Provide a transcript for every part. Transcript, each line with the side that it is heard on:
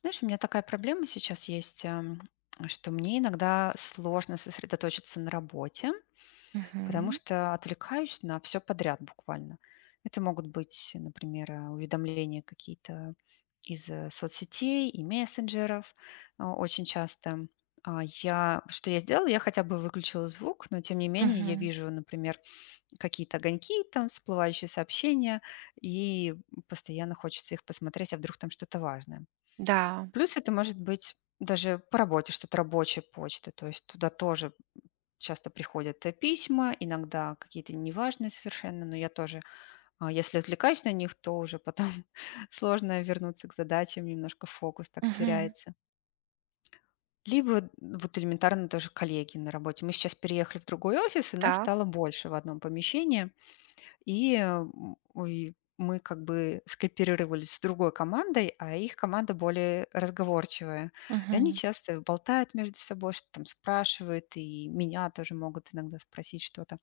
left: Знаешь, у меня такая проблема сейчас есть, что мне иногда сложно сосредоточиться на работе, потому
right: Мгм.
left: что отвлекаюсь на все подряд буквально. Это могут быть, например, уведомления какие-то из соцсетей и мессенджеров очень часто. Что я сделала? Я хотя бы выключила звук, но тем не менее я
right: Мгм.
left: вижу, например, какие-то огоньки, там всплывающие сообщения, и постоянно хочется их посмотреть, а вдруг там что-то важное.
right: Да.
left: Плюс это может быть даже по работе, что-то рабочая почта, то есть туда тоже часто приходят письма, иногда какие-то неважные совершенно, но я тоже, если отвлекаюсь на них, то уже потом сложно вернуться к задачам, немножко фокус так
right: Мгм.
left: теряется. Либо вот элементарно тоже коллеги на работе. Мы сейчас переехали в другой офис, и нас
right: Так.
left: стало больше в одном помещении, и, мы как бы скооперировались с другой командой, а их команда более разговорчивая. И они
right: Мгм.
left: часто болтают между собой, что там спрашивают, и меня тоже могут иногда спросить что-то.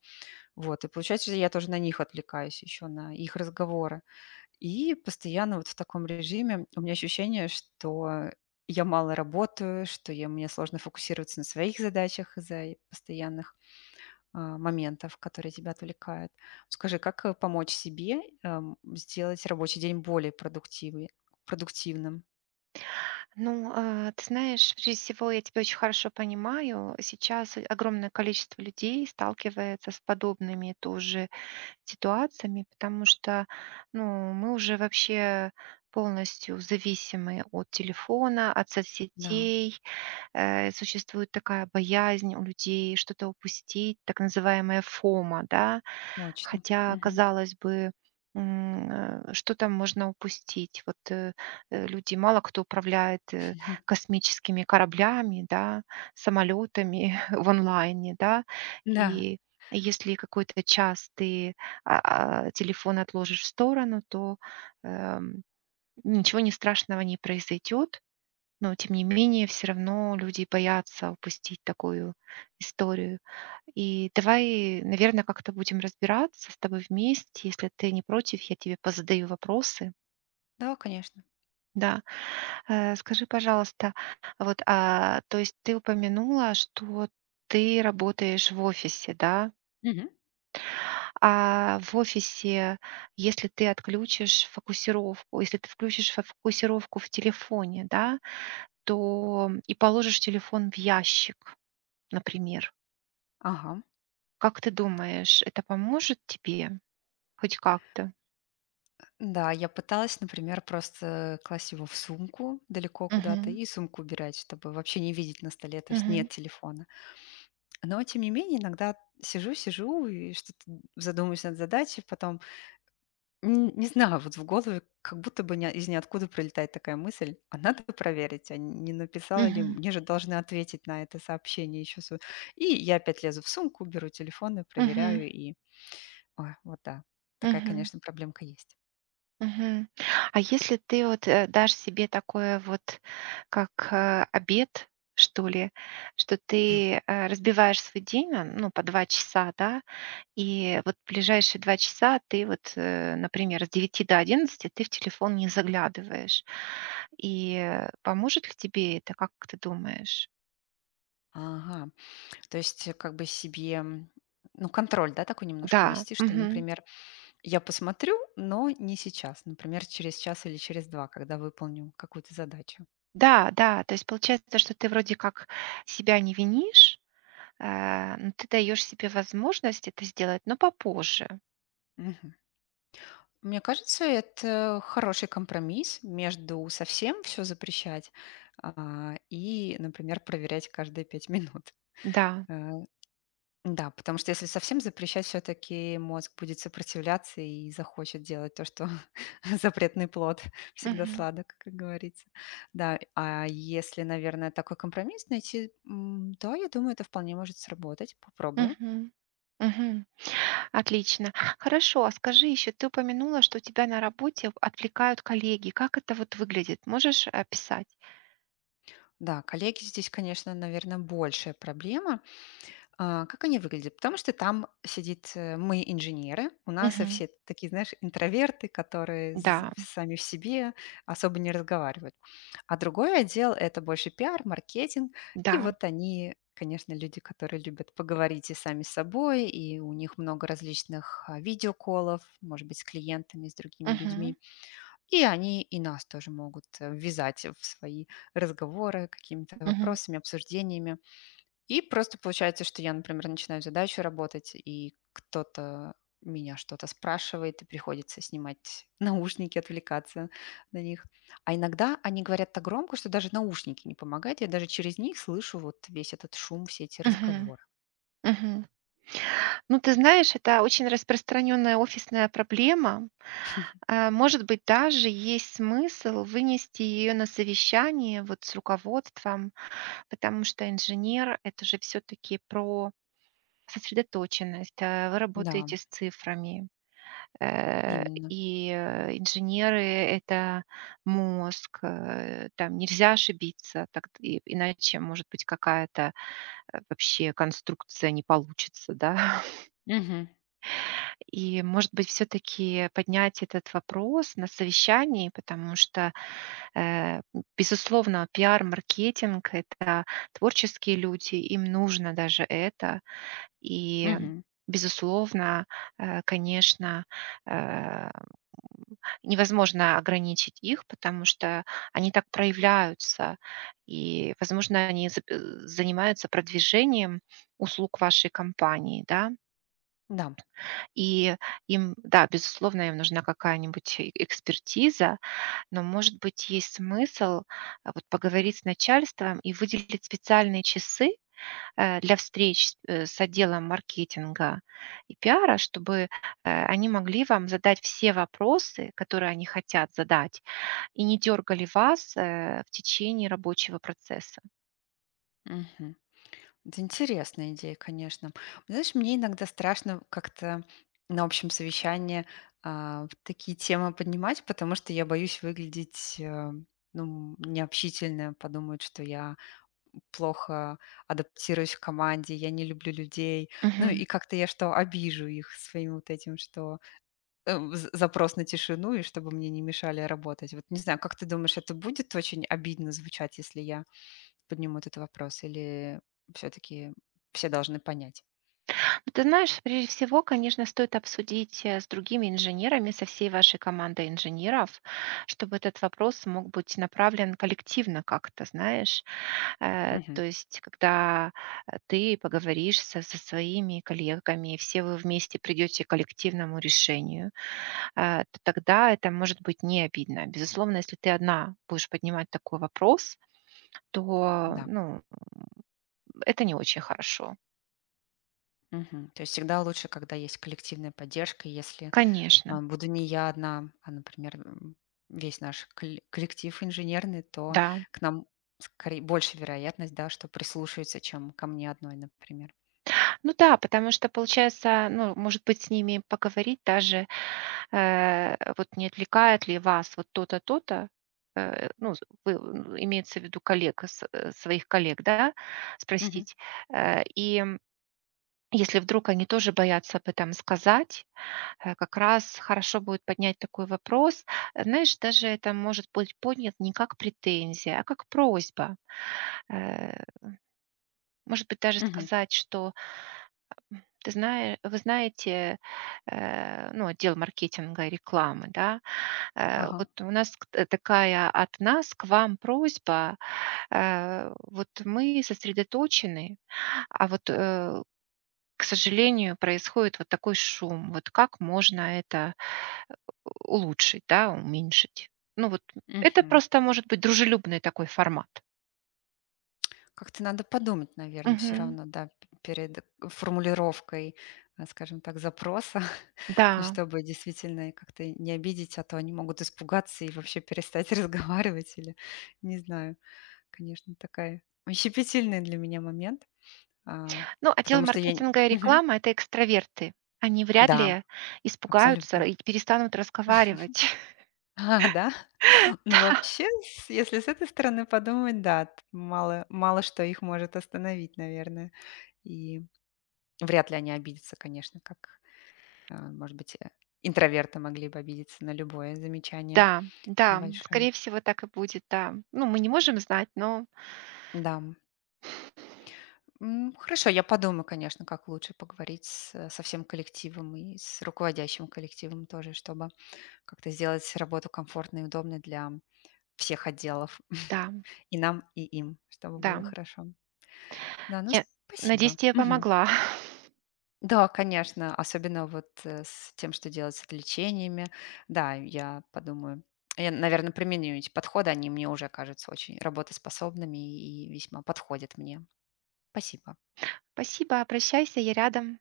left: Вот, и получается, я тоже на них отвлекаюсь еще, на их разговоры. И постоянно вот в таком режиме у меня ощущение, что я мало работаю, что я, мне сложно фокусироваться на своих задачах из-за постоянных моментов, которые тебя отвлекают. Скажи, как помочь себе сделать рабочий день более продуктивным?
right: Ну, ты знаешь, прежде всего, я тебя очень хорошо понимаю. Сейчас огромное количество людей сталкивается с подобными тоже ситуациями, потому что, ну, мы уже вообще полностью зависимы от телефона, от
left: Да,
right: соцсетей, существует такая боязнь у людей что-то упустить, так называемая фома, да.
left: точно.
right: Хотя,
left: Мгм. Мгм.
right: казалось бы, что там можно упустить? Вот люди, мало кто управляет космическими кораблями, да, самолетами в онлайне, да,
left: Да,
right: и если какой-то час ты телефон отложишь в сторону, то эм, ничего не страшного не произойдет, но тем не менее, все равно люди боятся упустить такую историю. И давай, наверное, как-то будем разбираться с тобой вместе. Если ты не против, я тебе позадаю вопросы.
left: да, конечно.
right: Да. Скажи, пожалуйста, вот, то есть ты упомянула, что ты работаешь в офисе, да?
left: Мгм.
right: А в офисе, если ты отключишь фокусировку, если ты включишь фо фокусировку в телефоне, да, то и положишь телефон в ящик. Например.
left: Ага.
right: Как ты думаешь, это поможет тебе хоть как-то?
left: Да, я пыталась, например, просто класть его в сумку далеко куда-то
right: Мгм.
left: и сумку убирать, чтобы вообще не видеть на столе, то есть
right: Мгм.
left: нет телефона. Но, тем не менее, иногда сижу-сижу и что-то задумаюсь над задачей, потом Н не знаю, вот в голове как будто бы ня из ниоткуда прилетает такая мысль: "А надо проверить, а не написала ли
right: Мгм.
left: мне же должны ответить на это сообщение еще. И я опять лезу в сумку, беру телефон и
right: Мгм.
left: проверяю, и ой, вот да, такая,
right: Мгм.
left: конечно, проблемка есть.
right: Мгм. А если ты вот, дашь себе такое вот, как, обед, что ли, что ты, разбиваешь свой день на, ну, по два часа, да, и вот ближайшие два часа ты вот, например, с девяти до одиннадцати ты в телефон не заглядываешь. И поможет ли тебе это, как ты думаешь?
left: Ага, то есть, как бы себе, ну, контроль, да, такой немножко
right: Да,
left: вести, что,
right: мгм.
left: например, я посмотрю, но не сейчас, например, через час или через 2, когда выполню какую-то задачу.
right: Да, да, то есть получается, что ты вроде как себя не винишь, но ты даешь себе возможность это сделать, но попозже.
left: Мне кажется, это хороший компромисс между совсем все запрещать, и, например, проверять каждые 5 минут.
right: Да.
left: Э, да, потому что если совсем запрещать, все таки мозг будет сопротивляться и захочет делать то, что запретный плод всегда
right: Мгм.
left: сладок, как говорится. Да, а если, наверное, такой компромисс найти, да, я думаю, это вполне может сработать. Попробую.
right: Мгм. Мгм. Отлично. Хорошо, а скажи еще, ты упомянула, что тебя на работе отвлекают коллеги. Как это вот выглядит? Можешь описать?
left: Да, коллеги здесь, конечно, наверное, большая проблема. А как они выглядят? Потому что там сидит мы инженеры, у нас
right: Мгм.
left: все такие, знаешь, интроверты, которые
right: Да,
left: сами в себе особо не разговаривают. А другой отдел– это больше пиар, маркетинг, и
right: да.
left: вот они, конечно, люди, которые любят поговорить и сами с собой, и у них много различных видеоколов, может быть, с клиентами, с другими
right: Мгм.
left: людьми. И они и нас тоже могут ввязать в свои разговоры какими-то
right: Мгм.
left: вопросами, обсуждениями. И просто получается, что я, например, начинаю задачу работать, и кто-то меня что-то спрашивает, и приходится снимать наушники, отвлекаться на них. А иногда они говорят так громко, что даже наушники не помогают. Я даже через них слышу вот весь этот шум, все эти
right: Мгм.
left: разговоры.
right: Мгм. Ну, ты знаешь, это очень распространенная офисная проблема. А, может быть, даже есть смысл вынести ее на совещание вот с руководством, потому что инженер — это же все таки про сосредоточенность. А, вы
left: Да,
right: работаете с цифрами, э,
left: именно.
right: и, инженеры — это мозг, там нельзя ошибиться, так и иначе, может быть, какая-то, вообще конструкция не получится, да.
left: Мгм.
right: И, может быть, все-таки поднять этот вопрос на совещании, потому что, э, безусловно, пиар-маркетинг — это творческие люди, им нужно даже это. И,
left: Мгм.
right: безусловно, конечно, э, невозможно ограничить их, потому что они так проявляются. И, возможно, они занимаются продвижением услуг вашей компании, да,
left: Да.
right: и им, да, безусловно, им нужна какая-нибудь экспертиза, но, может быть, есть смысл, вот поговорить с начальством и выделить специальные часы, для встреч с отделом маркетинга и пиара, чтобы, они могли вам задать все вопросы, которые они хотят задать, и не дергали вас, в течение рабочего процесса.
left: Мгм. Это интересная идея, конечно. Знаешь, мне иногда страшно как-то на общем совещании такие темы поднимать, потому что я боюсь выглядеть ну, необщительно, подумают, что я плохо адаптируюсь к команде, я не люблю людей. Ну
right: Мгм.
left: и как-то я что, обижу их своим вот этим, что запрос на тишину, и чтобы мне не мешали работать. Вот не знаю, как ты думаешь, это будет очень обидно звучать, если я поднимут этот вопрос или все таки все должны понять?
right: Ну, ты знаешь, прежде всего, конечно, стоит обсудить с другими инженерами, со всей вашей командой инженеров, чтобы этот вопрос мог быть направлен коллективно как-то, знаешь. То
left: Мгм.
right: есть, когда ты поговоришь со своими коллегами, все вы вместе придете к коллективному решению, то тогда это может быть не обидно. Безусловно, если ты одна будешь поднимать такой вопрос, то
left: Да.
right: ну, это не очень хорошо.
left: Мгм. То есть всегда лучше, когда есть коллективная поддержка. И если,
right: Конечно,
left: буду не я одна, а, например, весь наш коллектив инженерный, то
right: да.
left: к нам скорее больше вероятность, да, что прислушаются, чем ко мне одной, например.
right: Ну да, потому что получается, ну, может быть, с ними поговорить даже, вот не отвлекает ли вас вот то-то, то-то, ну, вы, имеется в виду коллег, своих коллег, да,
left: Мгм.
right: спросить. И если вдруг они тоже боятся об этом сказать, как раз хорошо будет поднять такой вопрос. Знаешь, даже это может быть поднят не как претензия, а как просьба. Э, Может быть, даже
left: Мгм.
right: сказать, что Ты знае вы знаете, ну, отдел маркетинга и рекламы, да,
left: Ага.
right: вот у нас к т такая от нас к вам просьба. Вот мы сосредоточены, а вот, к сожалению, происходит вот такой шум. Вот как можно это э, улучшить, да, уменьшить? Ну, вот это
left: Мгм.
right: просто может быть дружелюбный такой формат.
left: Как-то надо подумать, наверное, все
right: Мгм.
left: равно, да, п перед формулировкой, скажем так, запроса,
right: Да.
left: чтобы действительно как-то не обидеть, а то они могут испугаться и вообще перестать разговаривать или, не знаю, конечно, такая щепетильный для меня момент, а,
right: Ну, отдел
left: потому что я н
right: маркетинга и
left: Мгм.
right: реклама — это экстраверты. Они вряд
left: Да,
right: ли испугаются
left: абсолютно.
right: и перестанут разговаривать.
left: А, да? Ну, вообще, с если с этой стороны подумать, да, т мало что их может остановить, наверное. И вряд ли они обидятся, конечно, как а, может быть, интроверты могли бы обидеться на любое замечание
right: Да, да, да,
left: большое.
right: скорее всего, так и будет, да. Ну, мы не можем знать, но
left: Да. Хорошо, я подумаю, конечно, как лучше поговорить с, со всем коллективом и с руководящим коллективом тоже, чтобы как-то сделать работу комфортной и удобной для всех отделов.
right: да,
left: И нам, и им, чтобы было
right: да.
left: хорошо. Да, ну
right: Я надеюсь,
left: спасибо.
right: тебе
left: Мгм.
right: помогла.
left: Да, конечно, особенно вот, с тем, что делать с отвлечениями. Да, я подумаю. Я, наверное, применю эти подходы, они мне уже кажутся очень работоспособными и весьма подходят мне. Спасибо.
right: Спасибо, обращайся, я рядом.